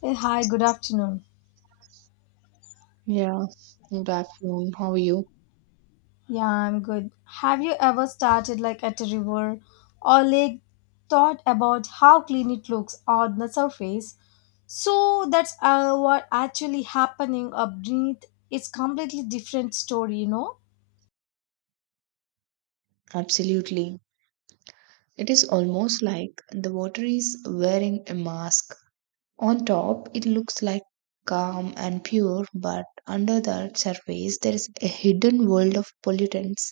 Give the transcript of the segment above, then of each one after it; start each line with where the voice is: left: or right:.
left: Hey, hi, good afternoon.
right: Yeah, good afternoon. How are you?
left: Yeah, I'm good. Have you ever started like at a river or lake, thought about how clean it looks on the surface? So that's what actually happening up beneath. It's completely different story, you know.
right: Absolutely. It is almost like the water is wearing a mask. On top, it looks like calm and pure, but under the surface, there is a hidden world of pollutants,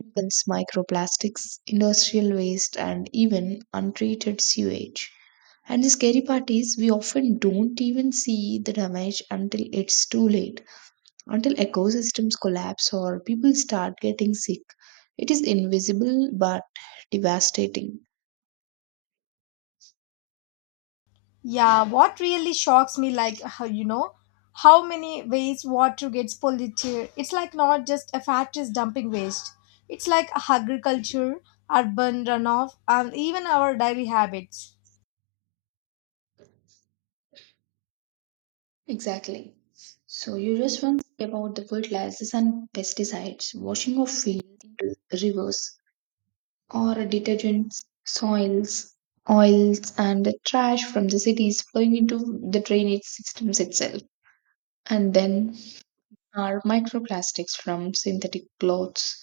right: chemicals, microplastics, industrial waste, and even untreated sewage. And the scary part is, we often don't even see the damage until it's too late, until ecosystems collapse or people start getting sick. It is invisible but devastating.
left: Yeah, what really shocks me, like how you know, how many ways water gets polluted. It's like not just a factories dumping waste. It's like agriculture, urban runoff, and even our daily habits.
right: Exactly. So you just once about the fertilizers and pesticides, washing of fields into rivers, or detergents, soils, oils, and the trash from the cities flowing into the drainage systems itself. And then are microplastics from synthetic clothes,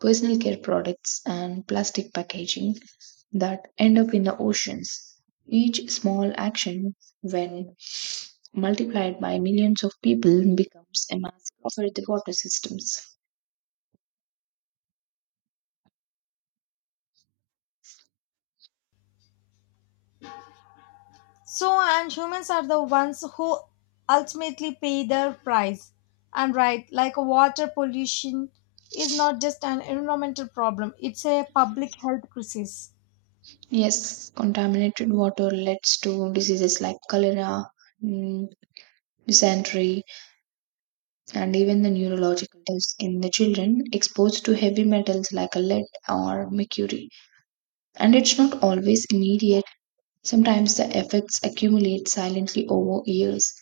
right: personal care products, and plastic packaging that end up in the oceans. Each small action, when multiplied by millions of people, becomes a massive for the water systems.
left: So, and humans are the ones who ultimately pay the price. And right, like water pollution is not just an environmental problem, it's a public health crisis.
right: Yes, contaminated water leads to diseases like cholera, mm, dysentery, and even the neurological tests in the children exposed to heavy metals like lead or mercury. And it's not always immediate. Sometimes the effects accumulate silently over years.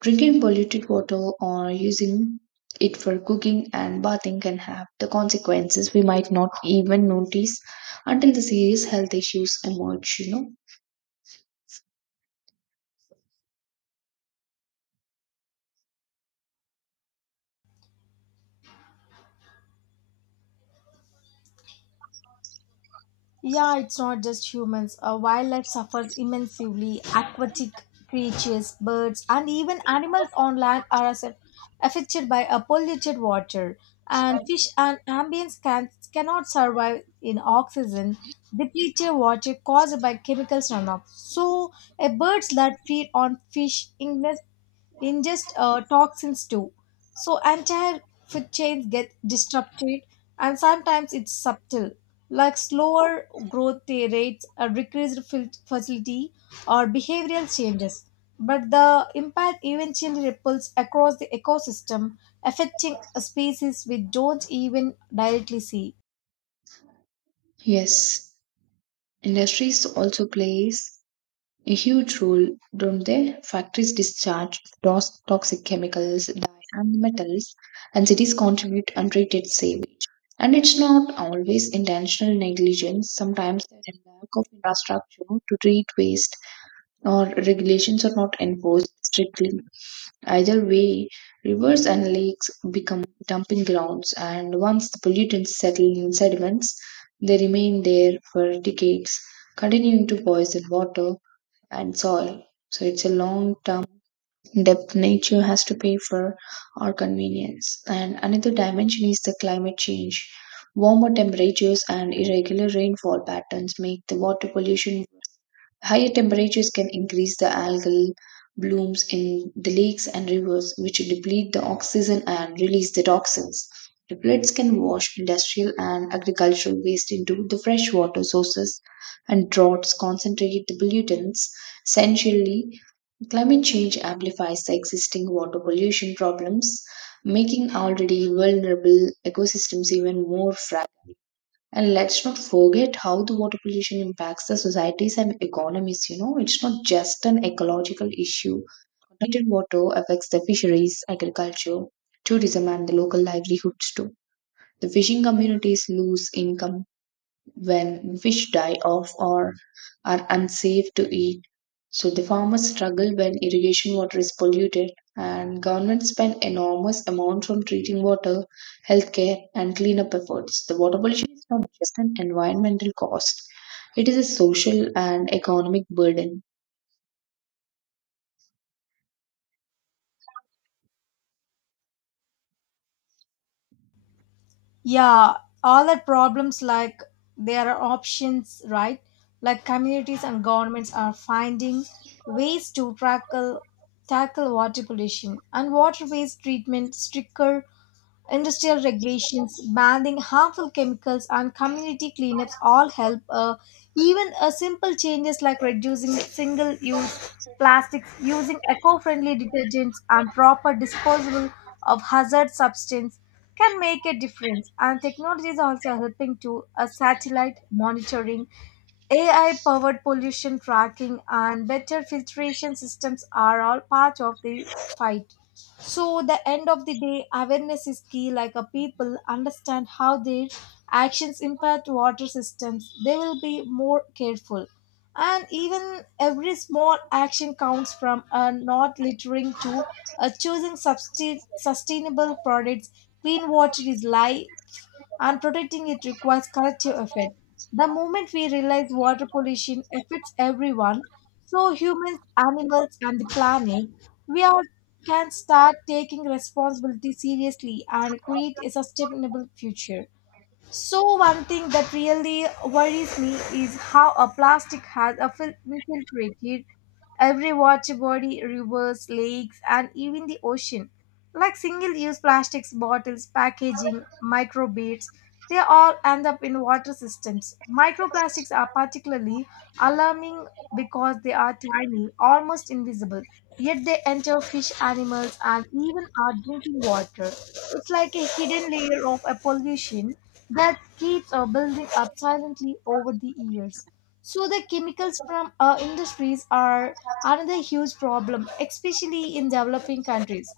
right: Drinking polluted water or using it for cooking and bathing can have the consequences we might not even notice until the serious health issues emerge, you know.
left: Yeah, it's not just humans. Wildlife suffers immensely. Aquatic creatures, birds, and even animals on land are affected by a polluted water. And fish and amphibians cannot survive in oxygen depleted water caused by chemicals runoff. So, a bird's blood feed on fish illness ingest toxins too. So entire food chains get disrupted, and sometimes it's subtle, like slower growth rates, a fertility, or behavioral changes. But the impact eventually ripples across the ecosystem, affecting species we don't even directly see.
right: Yes, industries also plays a huge role, don't they? Factories discharge toxic chemicals, dye, and metals, and cities contribute untreated sewage, and it's not always intentional negligence. Sometimes there's a lack of infrastructure to treat waste, or regulations are not enforced strictly. Either way, rivers and lakes become dumping grounds, and once the pollutants settle in sediments, they remain there for decades, continuing to poison water and soil. So it's a long term depth nature has to pay for our convenience. And another dimension is the climate change. Warmer temperatures and irregular rainfall patterns make the water pollution. Higher temperatures can increase the algal blooms in the lakes and rivers, which deplete the oxygen and release the toxins. The floods can wash industrial and agricultural waste into the freshwater sources, and droughts concentrate the pollutants. Essentially, climate change amplifies the existing water pollution problems, making already vulnerable ecosystems even more fragile. And let's not forget how the water pollution impacts the societies and economies. You know, it's not just an ecological issue. Contaminated water affects the fisheries, agriculture, tourism, and the local livelihoods too. The fishing communities lose income when fish die off or are unsafe to eat. So the farmers struggle when irrigation water is polluted, and governments spend enormous amounts on treating water, healthcare and cleanup efforts. The water pollution is not just an environmental cost. It is a social and economic burden.
left: Yeah, all that problems like there are options, right? Like communities and governments are finding ways to tackle water pollution and water waste treatment stricter Industrial regulations, banning harmful chemicals, and community cleanups all help. Even simple changes like reducing single use plastics, using eco friendly detergents, and proper disposal of hazard substance can make a difference. And technology is also helping to satellite monitoring, AI powered pollution tracking and better filtration systems are all part of the fight. So the end of the day, awareness is key. Like a people understand how their actions impact water systems, they will be more careful. And even every small action counts from not littering to choosing sustainable products. Clean water is life and protecting it requires collective effort. The moment we realize water pollution affects everyone, so humans, animals, and the planet, we all can start taking responsibility seriously and create a sustainable future. So one thing that really worries me is how a plastic has infiltrated every water body, rivers, lakes, and even the ocean. Like single-use plastics, bottles, packaging, microbeads, they all end up in water systems. Microplastics are particularly alarming because they are tiny, almost invisible, yet they enter fish, animals, and even our drinking water. It's like a hidden layer of a pollution that keeps building up silently over the years. So the chemicals from industries are another huge problem, especially in developing countries.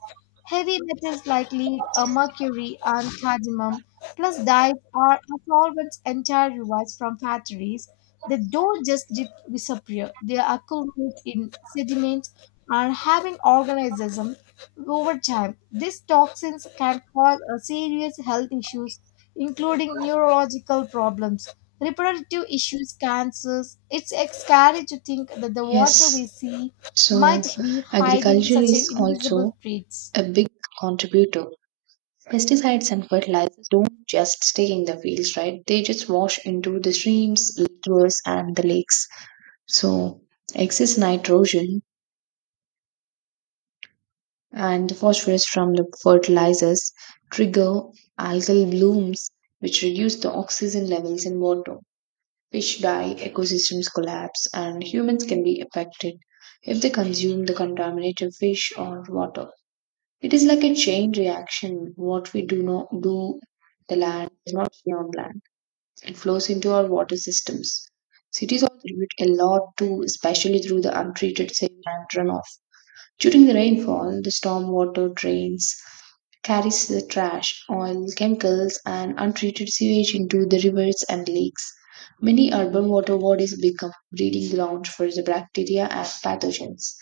left: Heavy metals like lead, mercury, and cadmium, plus dyes, are a solvent's entire revised from factories. They don't just disappear, they accumulate in sediments and having organisms over time. These toxins can cause serious health issues, including neurological problems, reproductive issues, cancers. It's scary to think that the water we
right: Yes,
left: see
right: so
left: might be hiding
right: agriculture
left: such
right: is
left: a invisible
right: also
left: threats.
right: a big contributor. Pesticides and fertilizers don't just stay in the fields, right? They just wash into the streams, rivers, and the lakes. So, excess nitrogen and phosphorus from the fertilizers trigger algal blooms, which reduce the oxygen levels in water. Fish die, ecosystems collapse, and humans can be affected if they consume the contaminated fish or water. It is like a chain reaction. What we do not do, the land does not see on land. It flows into our water systems. Cities also contribute a lot too, especially through the untreated sewage and runoff. During the rainfall, the stormwater drains carries the trash, oil, chemicals, and untreated sewage into the rivers and lakes. Many urban water bodies become breeding grounds for the bacteria and pathogens,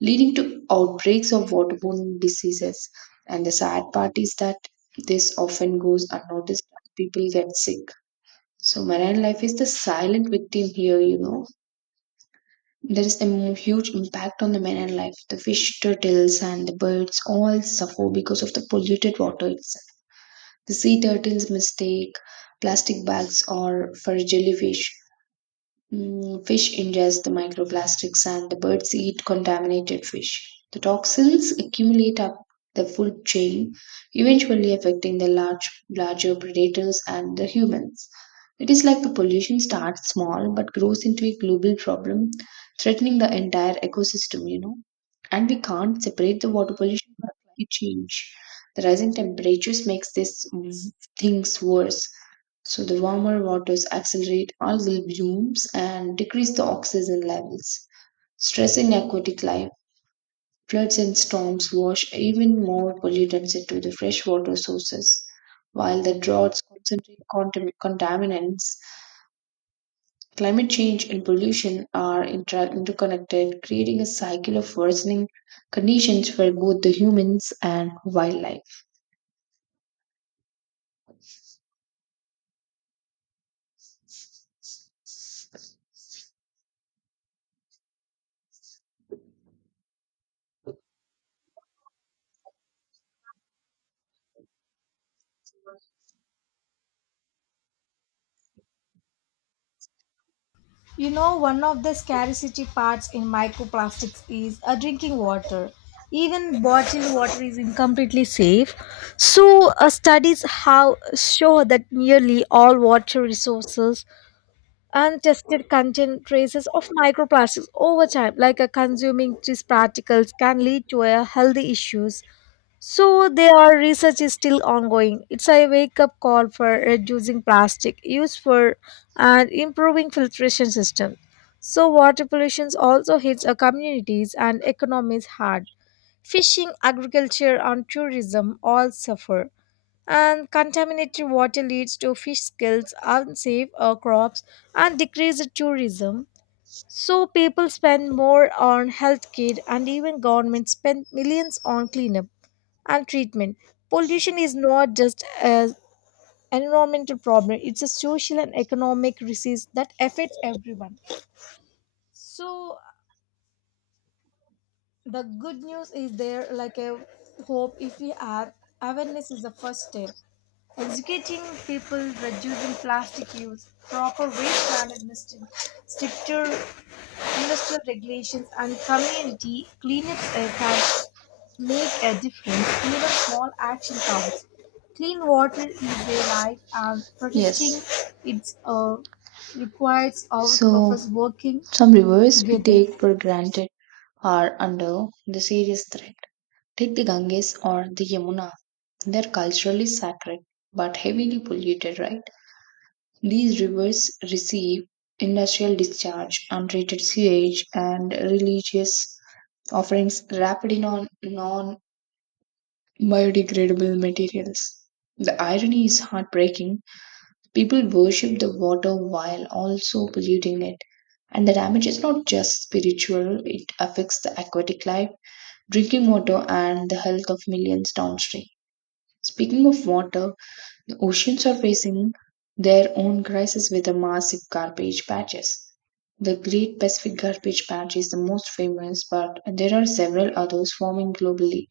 right: leading to outbreaks of waterborne diseases. And the sad part is that this often goes unnoticed, and people get sick, so marine life is the silent victim here, you know. There is a huge impact on the marine life. The fish, turtles, and the birds all suffer because of the polluted water itself. The sea turtles mistake plastic bags or for jellyfish. Fish ingest the microplastics and the birds eat contaminated fish. The toxins accumulate up the food chain, eventually affecting the larger predators and the humans. It is like the pollution starts small but grows into a global problem, threatening the entire ecosystem, you know. And we can't separate the water pollution from climate change. The rising temperatures makes these things worse, so the warmer waters accelerate algal blooms and decrease the oxygen levels, stressing aquatic life. Floods and storms wash even more pollutants into the freshwater sources, while the droughts concentrate contaminants. Climate change and pollution are interconnected, creating a cycle of worsening conditions for both the humans and wildlife.
left: You know, one of the scarcity parts in microplastics is drinking water. Even bottled water is incompletely safe. So, studies have show that nearly all water resources untested contain traces of microplastics over time, like consuming these particles can lead to health issues so their research is still ongoing. It's a wake up call for reducing plastic use for and improving filtration system. So water pollution also hits our communities and economies hard. Fishing, agriculture and tourism all suffer. And contaminated water leads to fish kills, unsafe crops and decreased tourism. So people spend more on health care and even governments spend millions on cleanup and treatment. Pollution is not just an environmental problem, it's a social and economic disease that affects everyone. So, the good news is there like a hope if we have awareness is the first step. Educating people, reducing plastic use, proper waste management, stricter Industrial regulations and community cleanups can make a difference. Even small action counts. Clean water is their life and protecting
right: Yes.
left: it requires all of
right: So,
left: us working
right: some rivers we
left: together.
right: take for granted are under the serious threat. Take the Ganges or the Yamuna. They are culturally sacred but heavily polluted, right? These rivers receive industrial discharge, untreated sewage, and religious offerings wrapped in on non biodegradable materials. The irony is heartbreaking. People worship the water while also polluting it. And the damage is not just spiritual, it affects the aquatic life, drinking water, and the health of millions downstream. Speaking of water, the oceans are facing their own crisis with the massive garbage patches. The Great Pacific Garbage Patch is the most famous, but there are several others forming globally.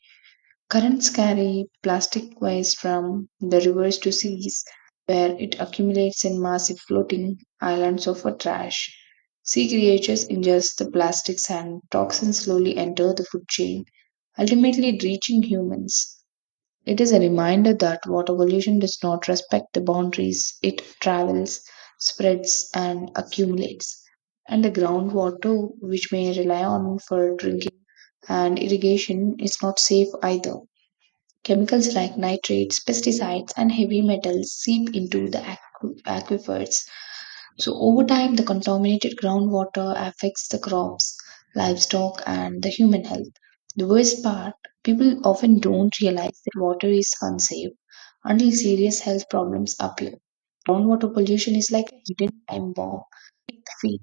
right: Currents carry plastic waste from the rivers to seas, where it accumulates in massive floating islands of trash. Sea creatures ingest the plastics, and toxins slowly enter the food chain, ultimately reaching humans. It is a reminder that water pollution does not respect the boundaries, it travels, spreads, and accumulates. And the groundwater, which may rely on for drinking and irrigation, is not safe either. Chemicals like nitrates, pesticides, and heavy metals seep into the aquifers. So, over time, the contaminated groundwater affects the crops, livestock, and the human health. The worst part, people often don't realize that water is unsafe until serious health problems appear. Groundwater pollution is like a hidden time bomb at the feet.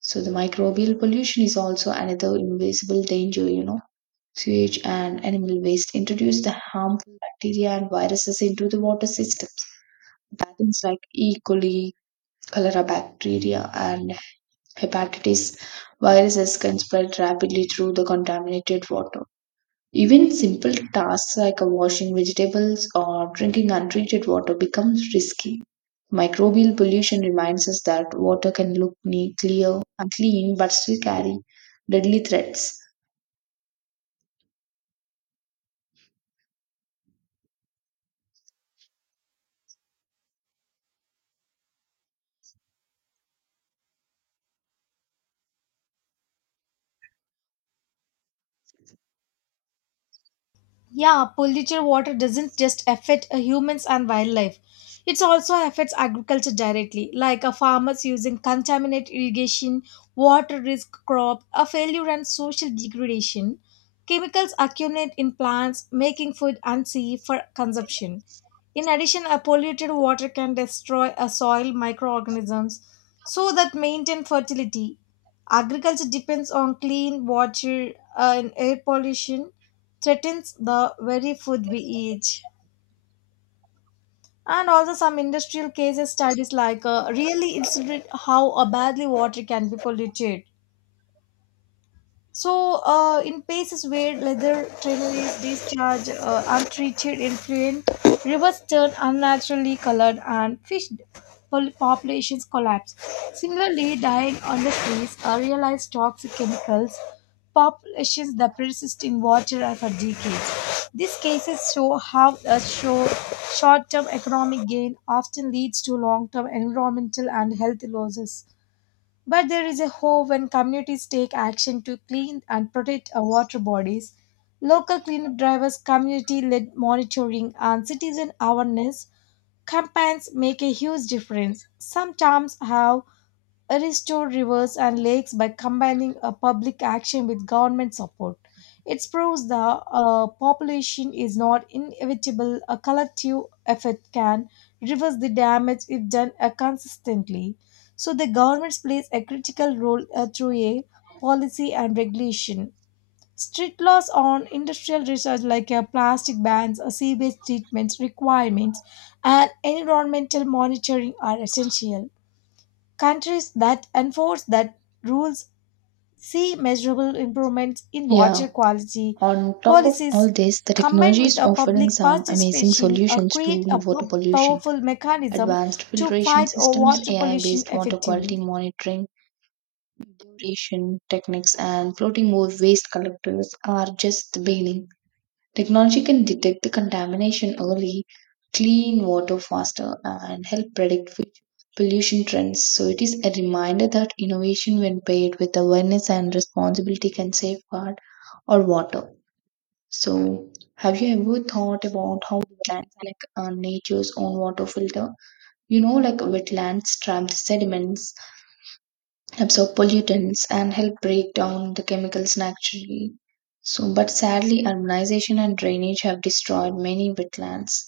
right: So, the microbial pollution is also another invisible danger, you know, sewage, and animal waste introduce the harmful bacteria and viruses into the water systems. Pathogens like E. coli, cholera bacteria, and hepatitis viruses can spread rapidly through the contaminated water. Even simple tasks like washing vegetables or drinking untreated water becomes risky. Microbial pollution reminds us that water can look neat, clear, and clean, but still carry deadly threats.
left: Yeah, polluted water doesn't just affect humans and wildlife. It also affects agriculture directly, like farmers using contaminated irrigation, water risk crop, a failure and social degradation. Chemicals accumulate in plants, making food unsafe for consumption. In addition, a polluted water can destroy a soil microorganisms so that maintain fertility. Agriculture depends on clean water and air pollution threatens the very food we eat. And also some industrial cases studies like really illustrate how badly water can be polluted. So, in places where leather trailers discharge untreated influent, rivers turn unnaturally colored and fish populations collapse. Similarly, dying on the trees are realized toxic chemicals, populations that persist in water and for decades. These cases show how a show short-term economic gain often leads to long-term environmental and health losses. But there is a hope when communities take action to clean and protect our water bodies. Local cleanup drivers, community led monitoring, and citizen awareness campaigns make a huge difference. Some towns have restore rivers and lakes by combining a public action with government support. It proves the population is not inevitable. A collective effort can reverse the damage if done consistently. So the government plays a critical role through a policy and regulation. Strict laws on industrial research like plastic bans, sewage treatment requirements, and environmental monitoring are essential. Countries that enforce that rules see measurable improvements in
right: Yeah,
left: water quality,
right: on top of all
left: policies
right: this, the
left: combined
right: technology
left: with
right: is
left: a
right: offering
left: public
right: some amazing
left: participation
right: solutions to
left: create a
right: water pollution.
left: powerful mechanism
right: Advanced
left: to
right: filtration
left: fight
right: systems,
left: water
right: AI
left: pollution
right: based water quality
left: effectively.
right: monitoring, depuration techniques, and floating waste collectors are just the beginning. Technology can detect the contamination early, clean water faster, and help predict future pollution trends. So, it is a reminder that innovation, when paired with awareness and responsibility, can safeguard our water. So, have you ever thought about how wetlands are like nature's own water filter? You know, like wetlands trap the sediments, absorb pollutants, and help break down the chemicals naturally. So, but sadly, urbanization and drainage have destroyed many wetlands.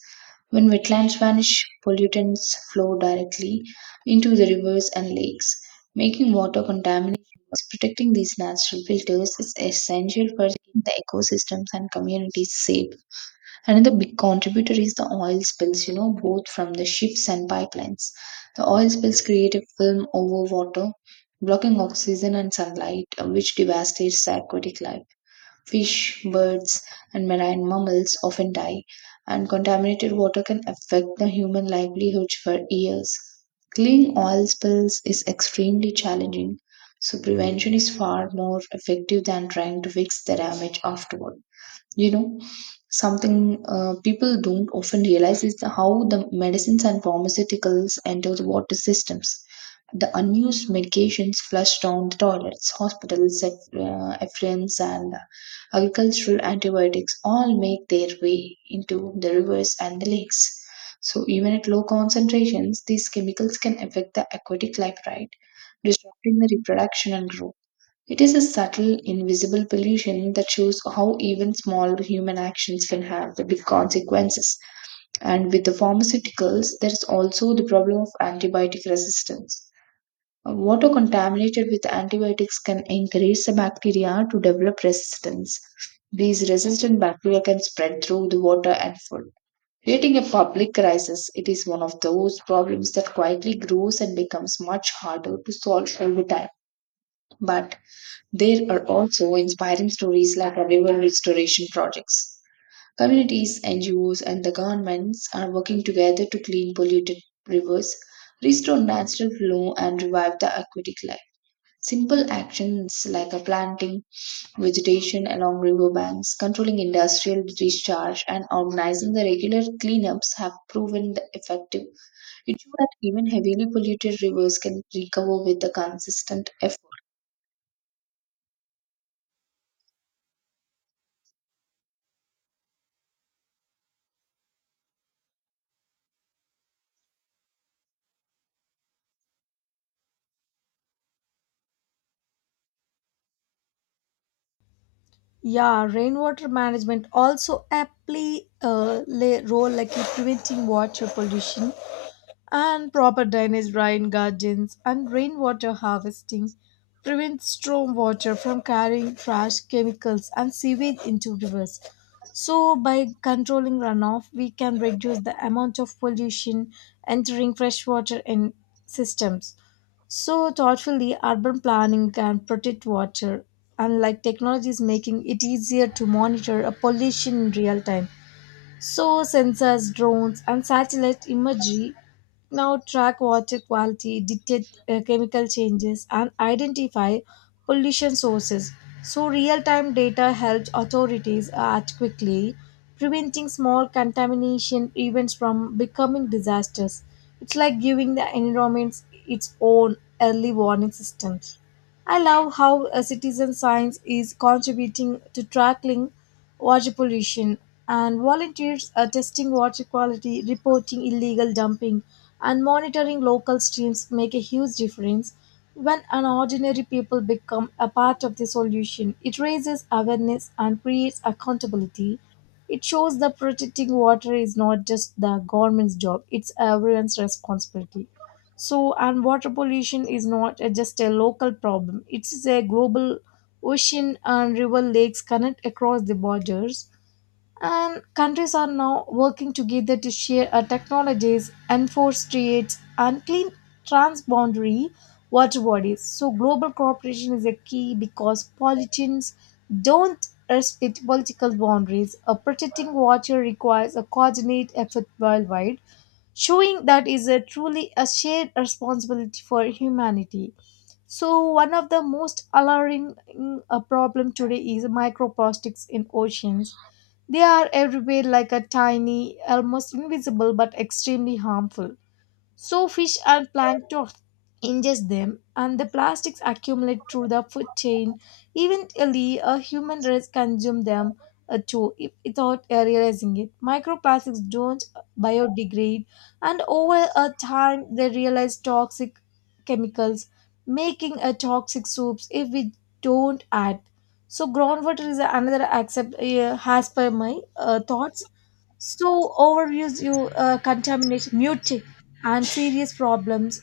right: When wetlands vanish, pollutants flow directly into the rivers and lakes, making water contaminated. Protecting these natural filters is essential for keeping the ecosystems and communities safe. Another big contributor is the oil spills, you know, both from the ships and pipelines. The oil spills create a film over water, blocking oxygen and sunlight, which devastates the aquatic life. Fish, birds, and marine mammals often die, and contaminated water can affect the human livelihoods for years. Cleaning oil spills is extremely challenging, so prevention is far more effective than trying to fix the damage afterward, you know. Something people don't often realize is how the medicines and pharmaceuticals enter the water systems. The unused medications flush down the toilets, hospitals effluents, and agricultural antibiotics all make their way into the rivers and the lakes. So even at low concentrations, these chemicals can affect the aquatic life, right, disrupting the reproduction and growth. It is a subtle, invisible pollution that shows how even small human actions can have the big consequences. And with the pharmaceuticals, there is also the problem of antibiotic resistance. Water contaminated with antibiotics can encourage the bacteria to develop resistance. These resistant bacteria can spread through the water and food, creating a public crisis. It is one of those problems that quietly grows and becomes much harder to solve over time. But there are also inspiring stories like our river restoration projects. Communities, NGOs, and the governments are working together to clean polluted rivers, restore natural flow, and revive the aquatic life. Simple actions like a planting vegetation along riverbanks, controlling industrial discharge, and organizing the regular cleanups have proven the effective. It shows that even heavily polluted rivers can recover with the consistent effort.
left: Yeah, rainwater management also aptly play a role like in preventing water pollution and proper drainage, rain gardens, and rainwater harvesting prevent stormwater from carrying trash, chemicals, and sewage into rivers. So, by controlling runoff, we can reduce the amount of pollution entering freshwater in systems. So, thoughtfully, urban planning can protect water, unlike technologies making it easier to monitor a pollution in real time. So, sensors, drones, and satellite imagery now track water quality, detect chemical changes, and identify pollution sources. So, real time data helps authorities act quickly, preventing small contamination events from becoming disasters. It's like giving the environment its own early warning systems. I love how citizen science is contributing to tackling water pollution and volunteers are testing water quality, reporting illegal dumping, and monitoring local streams make a huge difference. When an ordinary people become a part of the solution, it raises awareness and creates accountability. It shows that protecting water is not just the government's job, it's everyone's responsibility. So, and water pollution is not just a local problem, it is a global ocean and river lakes connect across the borders. And countries are now working together to share technologies, enforce trades, and clean transboundary water bodies. So, global cooperation is a key because politicians don't respect political boundaries. Protecting water requires a coordinated effort worldwide showing that is a truly a shared responsibility for humanity. So one of the most alarming problem today is microplastics in oceans. They are everywhere like a tiny, almost invisible but extremely harmful. So fish and plankton ingest them, and the plastics accumulate through the food chain. Eventually, a human race consume them too, without realizing it. Microplastics don't biodegrade, and over a time, they realize toxic chemicals, making a toxic soups if we don't act. So groundwater is another accept has per my thoughts. So overuse you contamination, mute and serious problems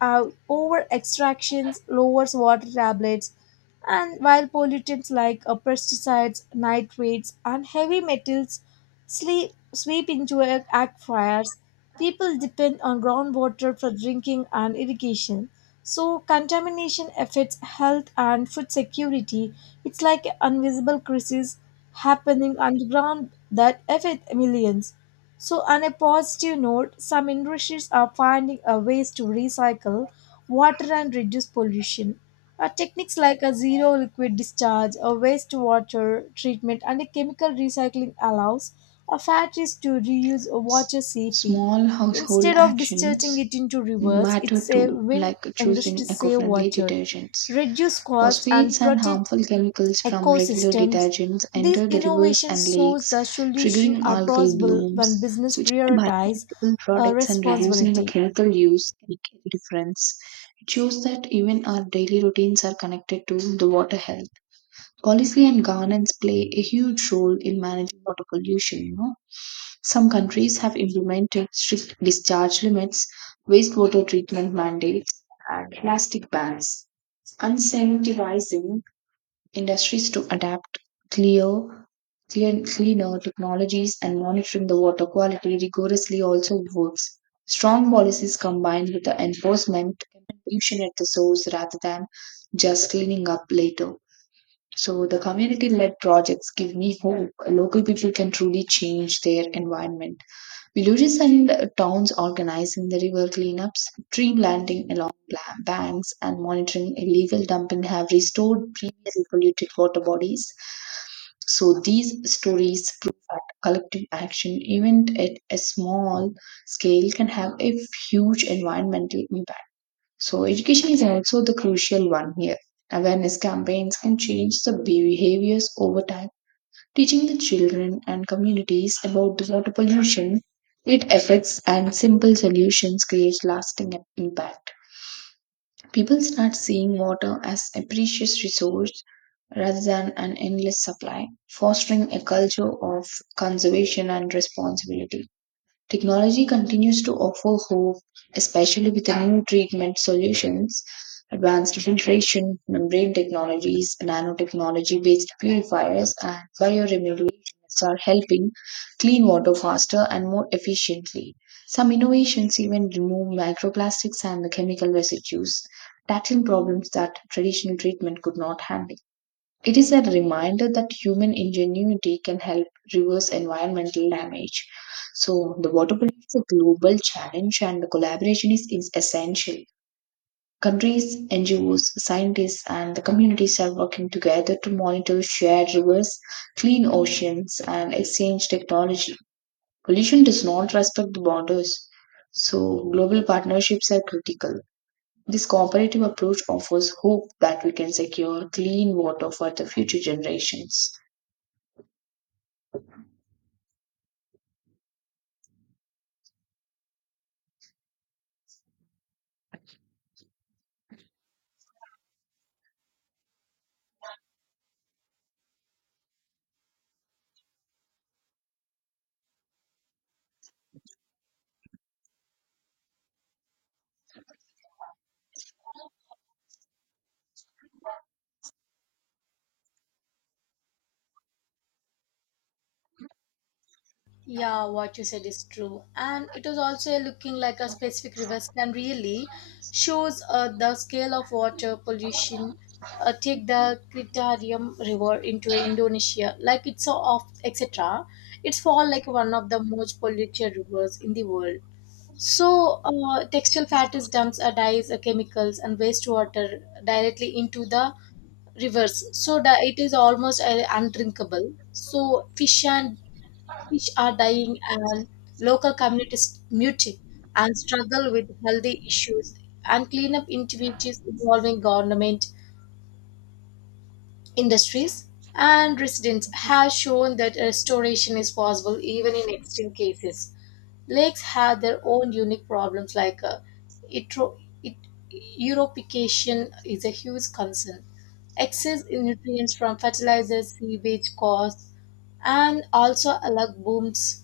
left: over extractions lowers water tablets and while pollutants like pesticides nitrates and heavy metals sweep into aquifers, people depend on groundwater for drinking and irrigation so contamination affects health and food security. It's like an invisible crisis happening underground that affects millions. So, on a positive note, some industries are finding a ways to recycle water and reduce pollution. Techniques like a zero liquid discharge, a wastewater treatment, and a chemical recycling allows factories to reuse
right: S-
left: water safely.
right: Small household
left: Instead of discharging
right: actions
left: it into rivers,
right: matter
left: it's
right: too,
left: a win
right: like
left: industry
right: choosing eco
left: save
right: friendly
left: water,
right: detergents.
left: reduce cost, and
right: Phosphates and
left: protect
right: harmful chemicals from regular
left: ecosystems.
right: detergents
left: These
right: enter the rivers and
left: innovations shows
right: lakes,
left: the solution
right: triggering
left: are
right: algal
left: possible
right: blooms.
left: when business
right: Switching to
left: prioritize
right: biodegradable products and reducing the
left: responsibility.
right: chemical use can make a difference. It shows that even our daily routines are connected to the water health. Policy and governance play a huge role in managing water pollution, you know. Some countries have implemented strict discharge limits, wastewater treatment mandates, and plastic bans, incentivizing industries to adapt clear clean, cleaner technologies, and monitoring the water quality rigorously also works. Strong policies combined with the enforcement can reduce pollution at the source rather than just cleaning up later. So the community led projects give me hope. Local people can truly change their environment. Villages and towns organizing the river cleanups, tree planting along banks, and monitoring illegal dumping have restored previously polluted water bodies. So these stories prove that collective action, even at a small scale, can have a huge environmental impact. So, education is also the crucial one here. Awareness campaigns can change the behaviors over time, teaching the children and communities about the water pollution, its effects, and simple solutions creates lasting impact. People start seeing water as a precious resource rather than an endless supply, fostering a culture of conservation and responsibility. Technology continues to offer hope, especially with the new treatment solutions. Advanced filtration, membrane technologies, nanotechnology based purifiers, and bioremediation are helping clean water faster and more efficiently. Some innovations even remove microplastics and the chemical residues, tackling problems that traditional treatment could not handle. It is a reminder that human ingenuity can help reverse environmental damage. So, the water pollution is a global challenge, and the collaboration is essential. Countries, NGOs, scientists, and the communities are working together to monitor shared rivers, clean oceans, and exchange technology. Pollution does not respect the borders, so global partnerships are critical. This cooperative approach offers hope that we can secure clean water for the future generations.
left: Yeah, what you said is true. And it was also looking like a specific rivers can really shows the scale of water pollution. Take the Kritarium River into Indonesia, like it's so off, etc. It's fall like one of the most polluted rivers in the world. So, textile fats dumps dyes, chemicals, and wastewater directly into the rivers. So, it is almost undrinkable. So, fish are dying, and local communities muting and struggle with healthy issues and cleanup activities involving government industries and residents have shown that restoration is possible even in extreme cases. Lakes have their own unique problems like eutro- eut- eutrophication is a huge concern. Excess in nutrients from fertilizers, sewage costs, and also algal blooms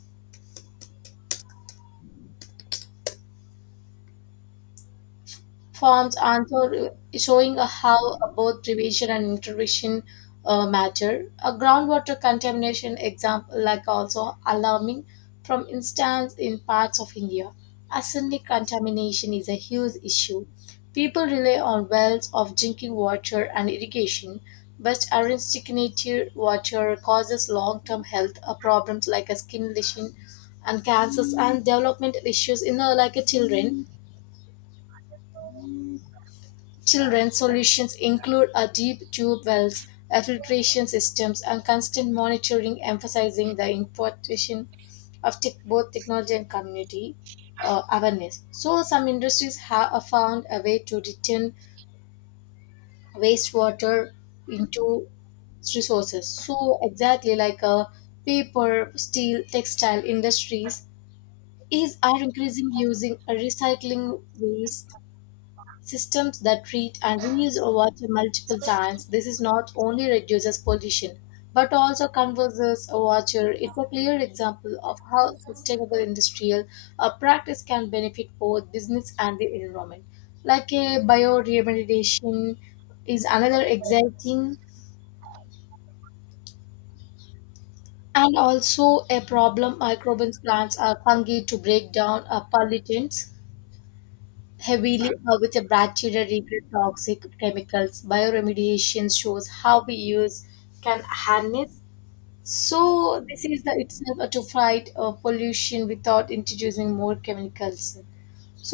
left: forms answer showing how both prevention and intervention matter. A groundwater contamination example like also alarming from instance in parts of India. Arsenic contamination is a huge issue. People rely on wells of drinking water and irrigation, but arsenicated water causes long-term health problems like a skin lesion and cancers and developmental issues in like a children. Children's solutions include a deep tube wells, a filtration systems, and constant monitoring, emphasizing the importance of tech, both technology and community awareness. So, some industries have found a way to return wastewater into resources. So, exactly like paper, steel, textile industries is are increasing using recycling waste Systems that treat and reuse water multiple times, this is not only reduces pollution but also conserves water. It's a clear example of how sustainable industrial practice can benefit both business and the environment. Like a bioremediation is another exciting and also a problem microbes plants are fungi to break down pollutants heavily with a bacteria regret toxic chemicals. Bioremediation shows how we use can harness. So this is the itself to fight pollution without introducing more chemicals. So